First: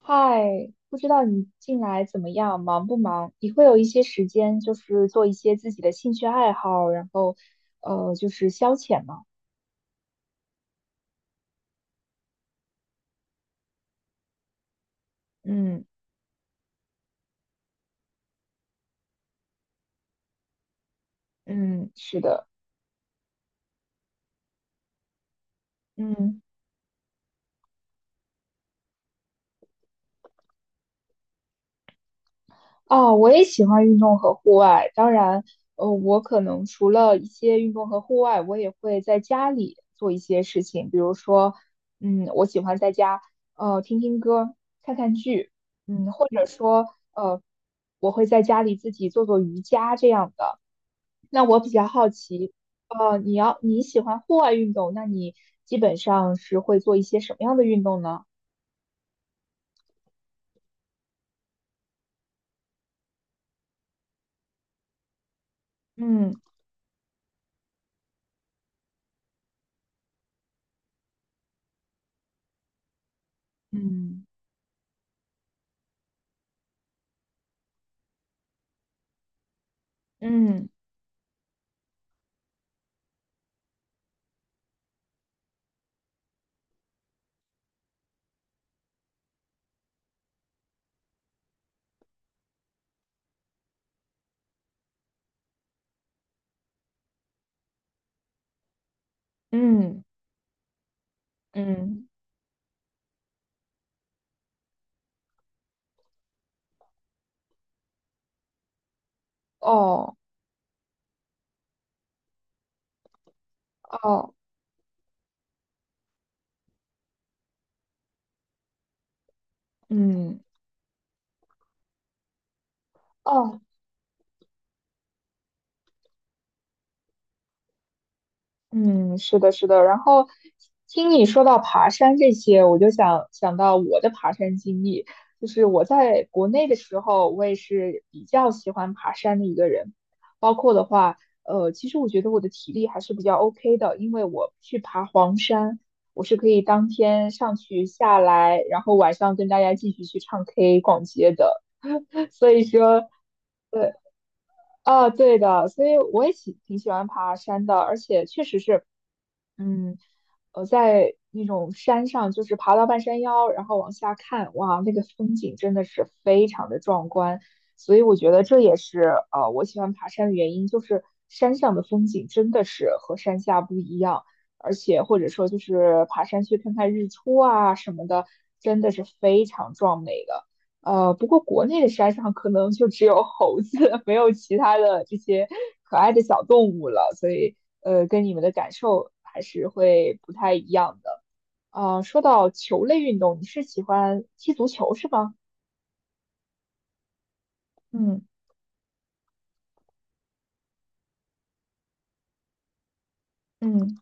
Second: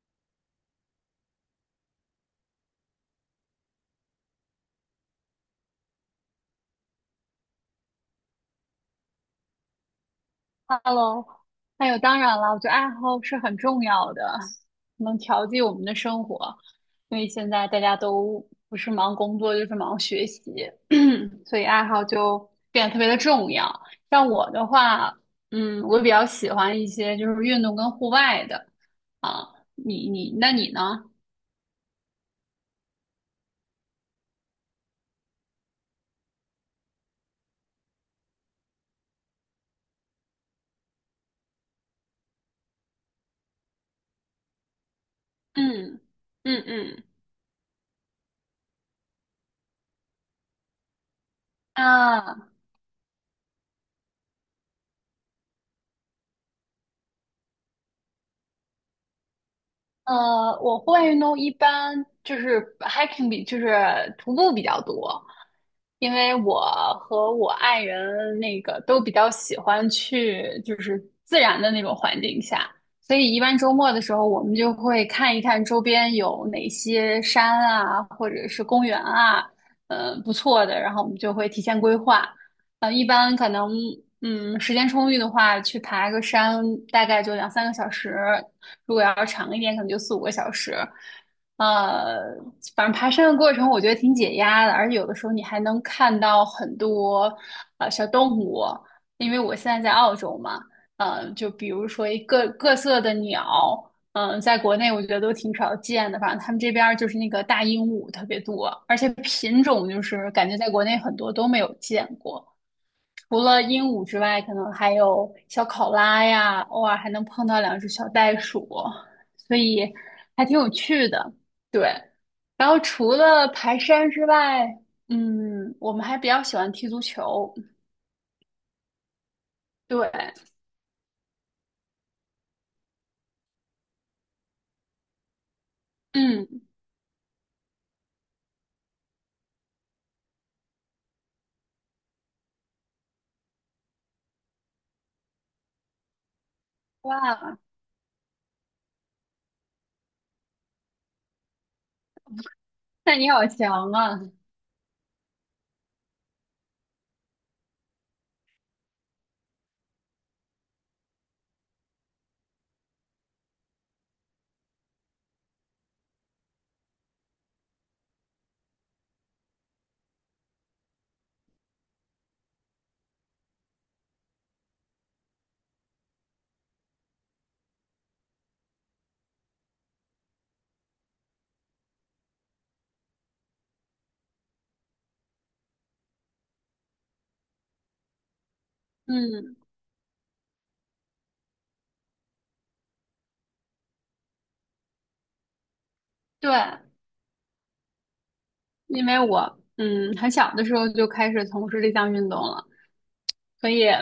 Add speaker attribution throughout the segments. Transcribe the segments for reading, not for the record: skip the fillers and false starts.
Speaker 1: 嗨，不知道你近来怎么样，忙不忙？你会有一些时间，就是做一些自己的兴趣爱好，就是消遣吗？
Speaker 2: Hello，还有当然了，我觉得爱好是很重要的，能调剂我
Speaker 1: 嗯
Speaker 2: 们的生活。因为现在大家都不是忙工作就是忙学习，所以爱
Speaker 1: 嗯，
Speaker 2: 好
Speaker 1: 是的，
Speaker 2: 就变得特别的重要。像我的话，我比较
Speaker 1: 嗯。
Speaker 2: 喜欢一些就是运动跟户外的啊。那你呢？
Speaker 1: 哦，我也喜欢运动和户外。当然，我可能除了一些运动和户外，我也会在家里做一些事情，比如说，嗯，我喜欢在家，听听歌，看看剧，
Speaker 2: 嗯
Speaker 1: 嗯，或者
Speaker 2: 嗯
Speaker 1: 说，
Speaker 2: 嗯
Speaker 1: 呃，我会在家里自己做做瑜伽这样的。那我比较好
Speaker 2: 啊，
Speaker 1: 奇，你喜欢户外运动，那你基本上是会做一些什么样的运动呢？
Speaker 2: 我户外运动一般就是 hiking 就是徒步比较多，因
Speaker 1: 嗯
Speaker 2: 为我和我爱人都比较喜欢去就是自然的那种环境下，所以一般周末的时
Speaker 1: 嗯。
Speaker 2: 候我们就会看一看周边有哪些山啊，或者是公园啊，不错
Speaker 1: 嗯
Speaker 2: 的，然后我们就会提前规划。一般可能时间充裕的话，去爬个山大概就两三个小时。如果要长一点，可能就四五个小时。呃，反正爬山的过程我觉得挺解压的，而且有的时候你还能看到很多小动物，因为我现在在
Speaker 1: 嗯
Speaker 2: 澳洲嘛，就比如
Speaker 1: 嗯，
Speaker 2: 说各色的鸟，在国内我觉得都挺少见的，反正他们这边儿就是那个大鹦鹉特别多，而且品种就
Speaker 1: 哦。
Speaker 2: 是感觉在国内很多都没有见过。除了鹦鹉之
Speaker 1: 哦，
Speaker 2: 外，可能还有小考拉呀，偶尔还能碰到两只小袋鼠，所以
Speaker 1: 嗯，
Speaker 2: 还挺有趣的。对，然后除了
Speaker 1: 哦，
Speaker 2: 爬山之外，我们还比较喜欢踢足球。
Speaker 1: 嗯，是的，是的。然
Speaker 2: 对，
Speaker 1: 后听你说到爬山这些，我就想到我的爬山经历。就是我在国
Speaker 2: 嗯，
Speaker 1: 内的时候，我也是比较喜欢爬山的一个人。包括的话，其实我觉得我的体力还是比较 OK 的，因为我去爬黄山，我是可以当天上
Speaker 2: 哇，
Speaker 1: 去下来，然后晚上跟大家继续去唱 K、逛街的。所以说。
Speaker 2: 那你好强啊！
Speaker 1: 啊，对的，所以我也喜欢爬山的，而且确实是，嗯，在那种山上，就是爬到半山腰，然后往下看，哇，那个风景真的是非常的壮观，所以我觉得这也是我喜欢爬山的原因，就是山上的风景真的是和山下不一样，而且或者说就是爬山去看看日出啊什么的，真的是非常壮美的。不过国内的山上可能就只有猴子，没有其他的这些可爱的小动物了，所以跟你们的感受还
Speaker 2: 嗯，
Speaker 1: 是会不太一样的。啊、说到球类运动，你是喜欢踢足球是吗？
Speaker 2: 对，
Speaker 1: 嗯
Speaker 2: 因为我很小的时候就开始从事这项运动了，所以。
Speaker 1: 嗯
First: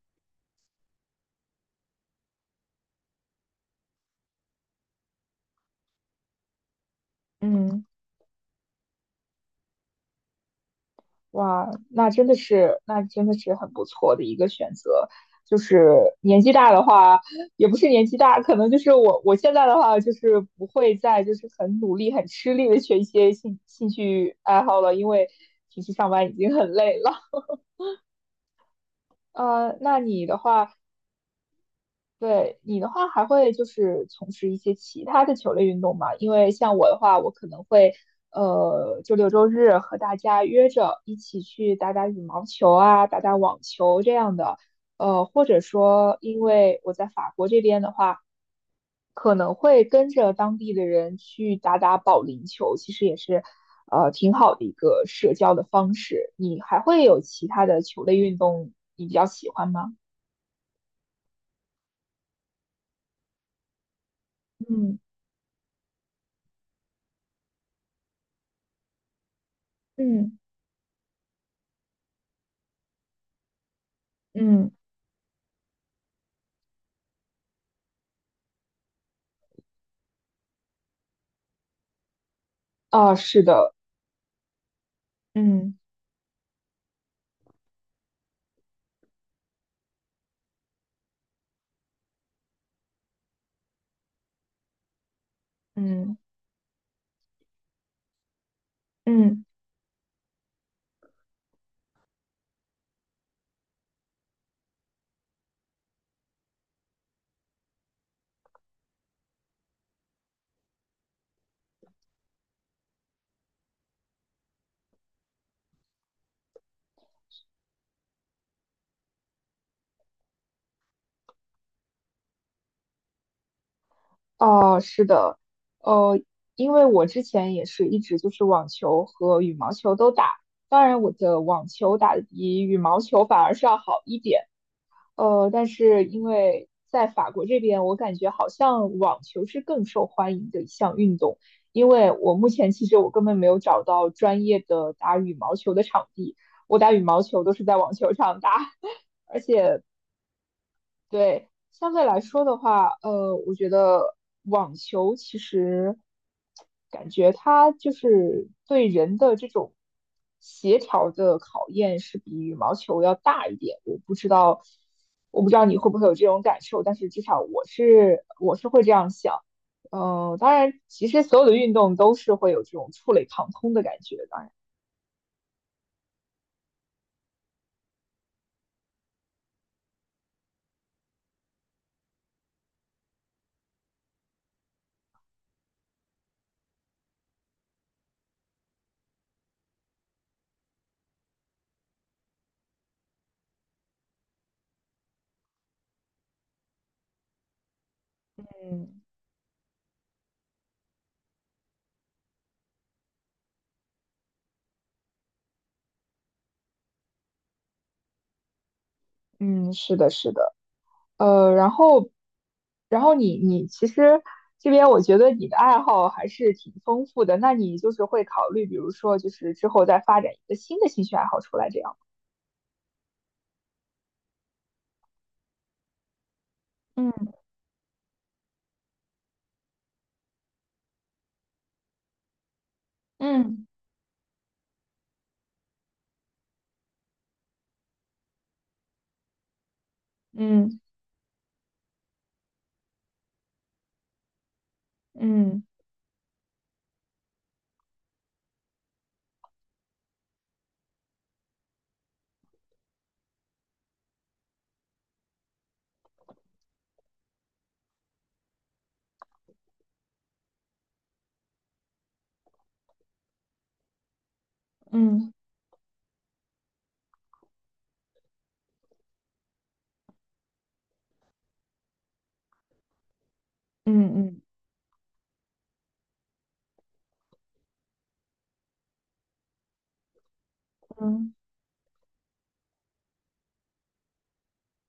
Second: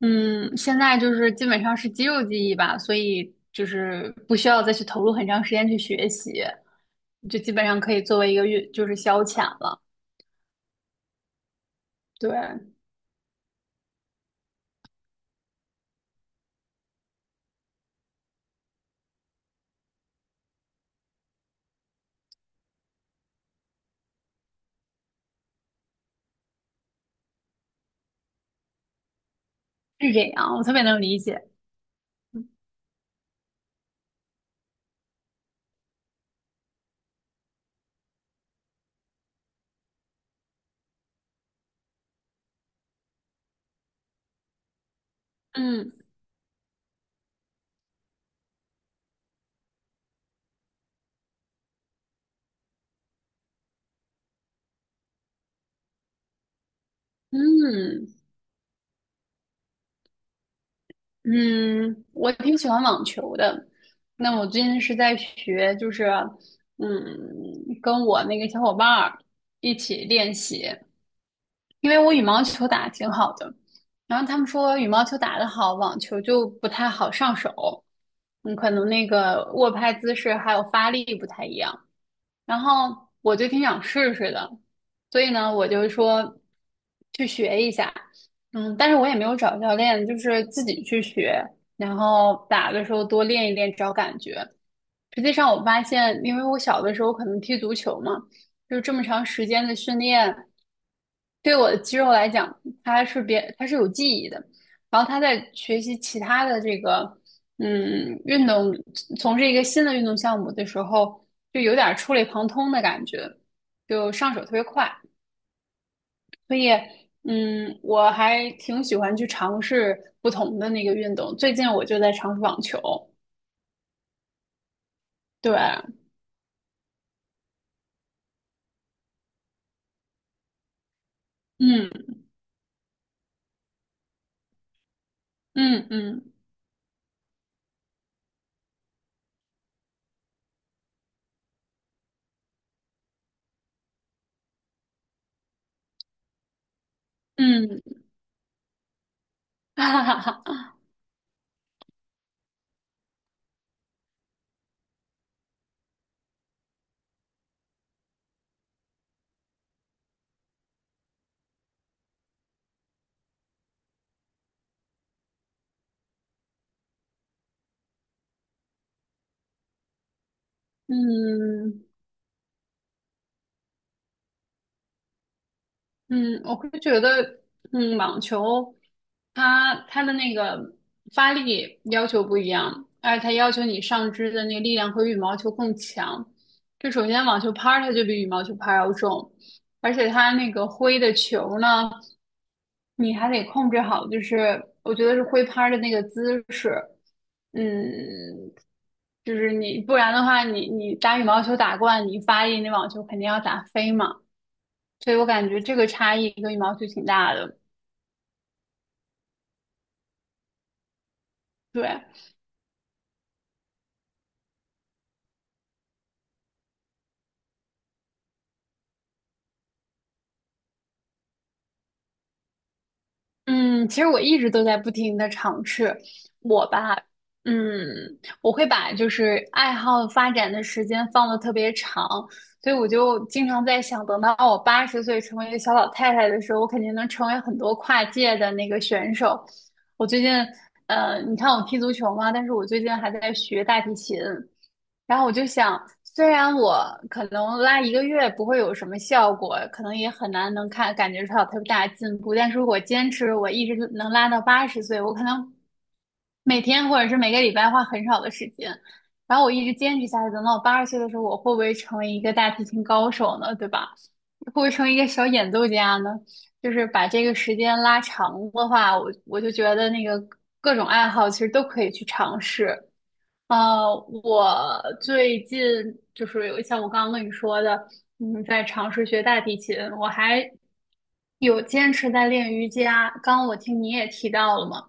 Speaker 2: 嗯，现在就是基本上是肌肉记忆吧，所以就是不需要再去投入很长时间去学习，就基本上
Speaker 1: 嗯。
Speaker 2: 可以作为一个就是消遣了。
Speaker 1: 哇，那真的
Speaker 2: 对，
Speaker 1: 是，那真的是很不错的一个选择。就是年纪大的话，也不是年纪大，可能就是我现在的话，就是不会再就是很努力、很吃力的学一些兴趣爱好了，因为平时上班已经很累了。呃，那
Speaker 2: 是
Speaker 1: 你
Speaker 2: 这
Speaker 1: 的
Speaker 2: 样，我特
Speaker 1: 话，
Speaker 2: 别能理解。
Speaker 1: 对你的话，还会就是从事一些其他的球类运动吗？因为像我的话，我可能会周六周日和大家约着一起去打打羽毛球啊，打打网球这样的，或者
Speaker 2: 嗯
Speaker 1: 说因为我在法国这边的话，可能会跟着当地的人去打打保龄球，其实也是挺好的一个社交的方式。你还会有其他的球
Speaker 2: 嗯
Speaker 1: 类运动你比较喜欢吗？
Speaker 2: 嗯，我挺喜欢网球的。那我最近是
Speaker 1: 嗯
Speaker 2: 在学，就是嗯，跟我那个小伙伴儿一起练
Speaker 1: 嗯
Speaker 2: 习。因为我羽毛球打得挺好的，然后他们
Speaker 1: 嗯。
Speaker 2: 说羽毛球打得好，网球就不太好上手，可能那个握拍姿势还有发力不太一样。然后
Speaker 1: 啊，
Speaker 2: 我
Speaker 1: 是
Speaker 2: 就挺
Speaker 1: 的，
Speaker 2: 想试试的，所以呢，我
Speaker 1: 嗯
Speaker 2: 就说去学一下，但是我也没有找教练，就是自己去学，然后打的时候多练一练，找感觉。实际上，我发
Speaker 1: 嗯
Speaker 2: 现，因为我小的时候可能踢足球嘛，就这么长
Speaker 1: 嗯
Speaker 2: 时间的训练，对我的肌肉来讲，它是别，它是有记忆的。然后他在学习其他的这个，运动，从事一个新的运动项目的时候，就有点儿触类旁通的感觉，就上手特别快。所以，我还挺喜欢去尝试不同的那个运动。最近我就在尝试网球，
Speaker 1: 哦，是的，
Speaker 2: 对，
Speaker 1: 呃，因为我之前也是一直就是网球和羽毛球都打，当然我的网球
Speaker 2: 嗯
Speaker 1: 打得比羽毛球反而是要好一点，但
Speaker 2: 嗯
Speaker 1: 是因
Speaker 2: 嗯
Speaker 1: 为在法国这边，我感觉好像网球是更受欢迎的一项运动，因为我目前其实我根本没有找到专业的打羽毛球的场地，我打羽毛球都是在
Speaker 2: 嗯。
Speaker 1: 网球场打。
Speaker 2: 哈哈哈，
Speaker 1: 对，相对来说的话，我觉得网球其实感觉它就是对人的这种协调的考验是比羽毛球要大一点。我不知道，我不知道你会不会有这种感受，但是至少我会这样想。当然，其实所有的运
Speaker 2: 嗯，
Speaker 1: 动都是会有这种触类旁通的感觉。当然，
Speaker 2: 嗯，我会觉得，网球它的那个发力要求不一样，而且它要求你上肢的那个力量和羽毛球更强。就首先网球拍儿它就比羽毛球拍儿要重，而且它那个挥的球呢，你还得控制好，就是我觉得是挥拍儿的那个姿势，嗯，
Speaker 1: 嗯，
Speaker 2: 就是你不然的话你打羽毛球打惯，你发力那网球肯定要打飞嘛。所以我感觉这个差异跟羽毛球挺大的。
Speaker 1: 嗯，是的，是的。呃，然
Speaker 2: 对，
Speaker 1: 后，然后你其实这边我觉得你的爱好还是挺丰富的，那你就是会考虑，比如说就是之后再发展一个新的兴趣爱好出来这样。
Speaker 2: 嗯，其实我一直都在不停的尝试。我吧，
Speaker 1: 嗯
Speaker 2: 嗯，我会把就是爱好发展的时间放的特别长，所以我就经常
Speaker 1: 嗯
Speaker 2: 在想，等到我八十岁成为一个小老太太的时候，我肯定能成为很多跨界的那个选手。我最近，
Speaker 1: 嗯
Speaker 2: 你看我踢足球嘛，但是我最近还在学大提琴。然后我就
Speaker 1: 嗯
Speaker 2: 想，虽然我可能拉一个月不会有什么效果，可能也很难能看感觉出来有特别大的进步，但是如果坚持，我一直能拉到八十岁，我可能每天或者是每个礼拜花很少的时间，然后我一直坚持下去，等到我八十岁的时候，我会不会成为一个大提琴高手呢？对吧？会不会成为一个小
Speaker 1: 嗯
Speaker 2: 演奏家呢？就是把这个时间拉长的话，我就觉得那个各种爱好其实都可以去尝试。呃，
Speaker 1: 嗯
Speaker 2: 我最近就是有像我刚刚跟你说的，在尝试学大提琴，我还
Speaker 1: 嗯嗯
Speaker 2: 有坚持在练瑜伽。刚刚我听你也提到了嘛，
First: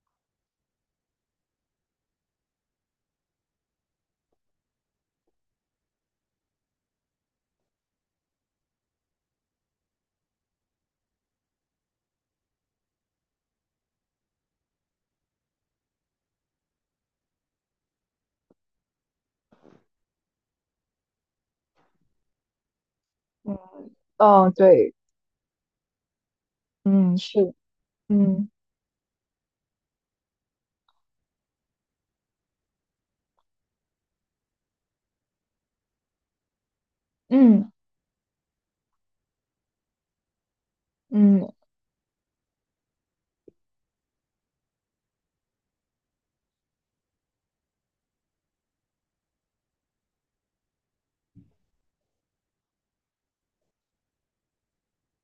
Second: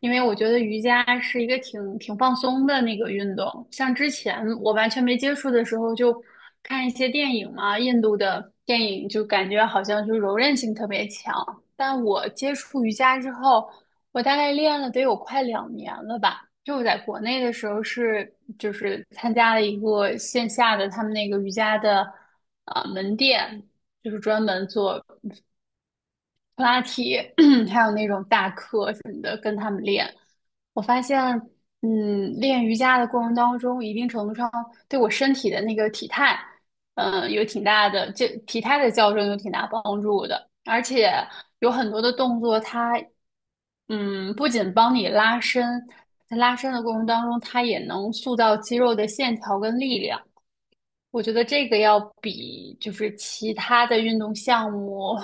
Speaker 2: 因为我觉得瑜伽是一个挺放松的那个运动，像之前我完全没接触的时候，就看一些电影嘛，印度的电影就感觉好像就柔韧性特别强。但我接触瑜伽之后，我大概练了得有快2年了吧。就我在国内的时候就是参加了一个线下的他们那个瑜伽的门
Speaker 1: 嗯
Speaker 2: 店，就是专
Speaker 1: 嗯，
Speaker 2: 门
Speaker 1: 对，
Speaker 2: 做普拉
Speaker 1: 嗯，
Speaker 2: 提，
Speaker 1: 是。
Speaker 2: 还有那种大
Speaker 1: 嗯
Speaker 2: 课，我发现，练瑜伽的过程当中，一定程度上对我身体的那个体态，有挺
Speaker 1: 嗯
Speaker 2: 大的，这体态的矫正有挺大帮助的。而且
Speaker 1: 嗯，
Speaker 2: 有很多的动作，它，不仅帮你拉伸，在拉伸的过程当中，它也能塑造肌肉的线条跟力量。我觉得这个要比就是其他的运动项目，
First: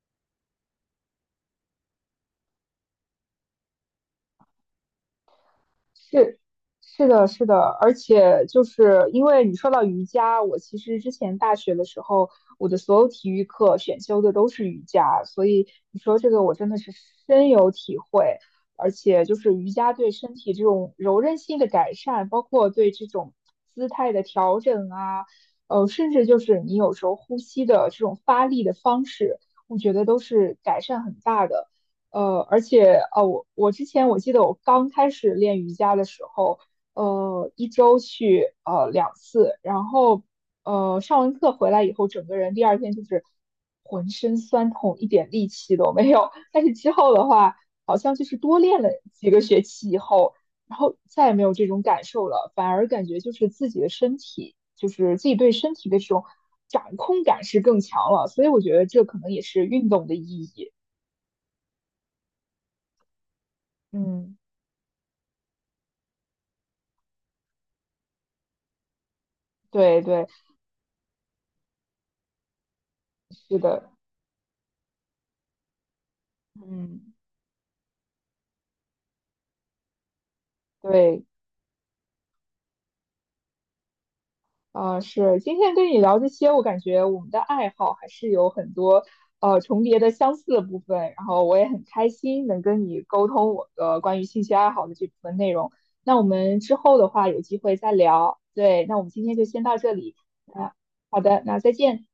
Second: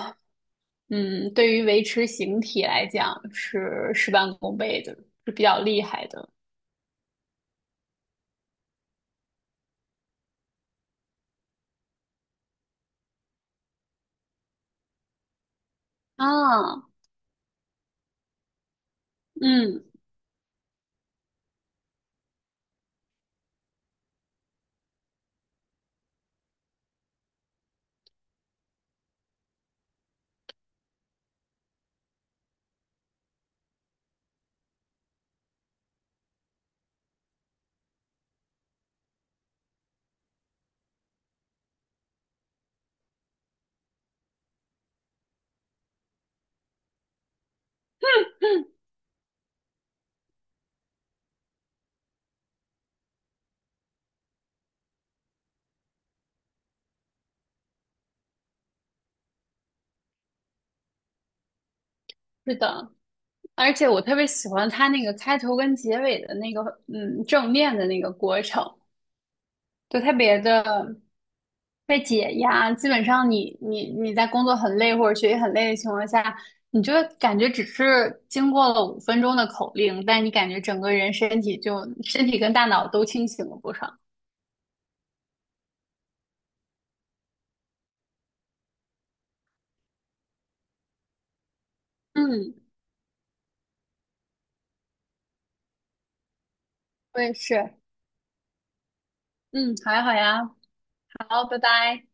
Speaker 2: 嗯，对于维持形体来讲是事半功倍的，是比较厉害的。
Speaker 1: 是是的，是的，而且就是因为你说到瑜伽，我其实之前大学的时候，我的所有体育课选修的都是瑜伽，所以你说这个我真的
Speaker 2: 啊，
Speaker 1: 是深有体会。而且就是瑜
Speaker 2: 嗯，
Speaker 1: 伽对身体这种柔韧性的改善，包括对这种姿态的调整啊，甚至就是你有时候呼吸的这种发力的方式，我觉得都是改善很大的。而且我之前我记得我刚开始练瑜伽的时候，一周去两次，然后上完课回来以后，整个人第二天就是浑身酸痛，一点力气都没有。但是之后的话，好像就是多练了几个学期以后，然后再也没有这种感受了，反而感觉就是自己的身体，就是自己对身体的这种掌控感是更强了。所以我觉得这可能也是运动的意义。
Speaker 2: 是的，而且我特别
Speaker 1: 嗯。
Speaker 2: 喜欢它那个开头跟结尾的那个，正面的那个过程，就
Speaker 1: 对
Speaker 2: 特
Speaker 1: 对，
Speaker 2: 别的被解压。基本上
Speaker 1: 是
Speaker 2: 你你
Speaker 1: 的，
Speaker 2: 你在工作很累或者学习很累的情况下，你就
Speaker 1: 嗯，
Speaker 2: 感觉只是经过了5分钟的口令，但你感觉整个人
Speaker 1: 对，
Speaker 2: 身体跟大脑都清醒了不少。
Speaker 1: 啊、是。今天跟你聊这些，我感觉我们的爱好还是有很多重叠的相似的部分。然后我也很开心
Speaker 2: 嗯，
Speaker 1: 能跟你沟通我的关于兴趣爱好的这部分内容。那我们之后的
Speaker 2: 我
Speaker 1: 话
Speaker 2: 也
Speaker 1: 有机
Speaker 2: 是。
Speaker 1: 会再聊。对，那我们今天就先
Speaker 2: 嗯，
Speaker 1: 到
Speaker 2: 好
Speaker 1: 这
Speaker 2: 呀好
Speaker 1: 里。
Speaker 2: 呀，
Speaker 1: 啊，好的，
Speaker 2: 好，拜
Speaker 1: 那再见。
Speaker 2: 拜。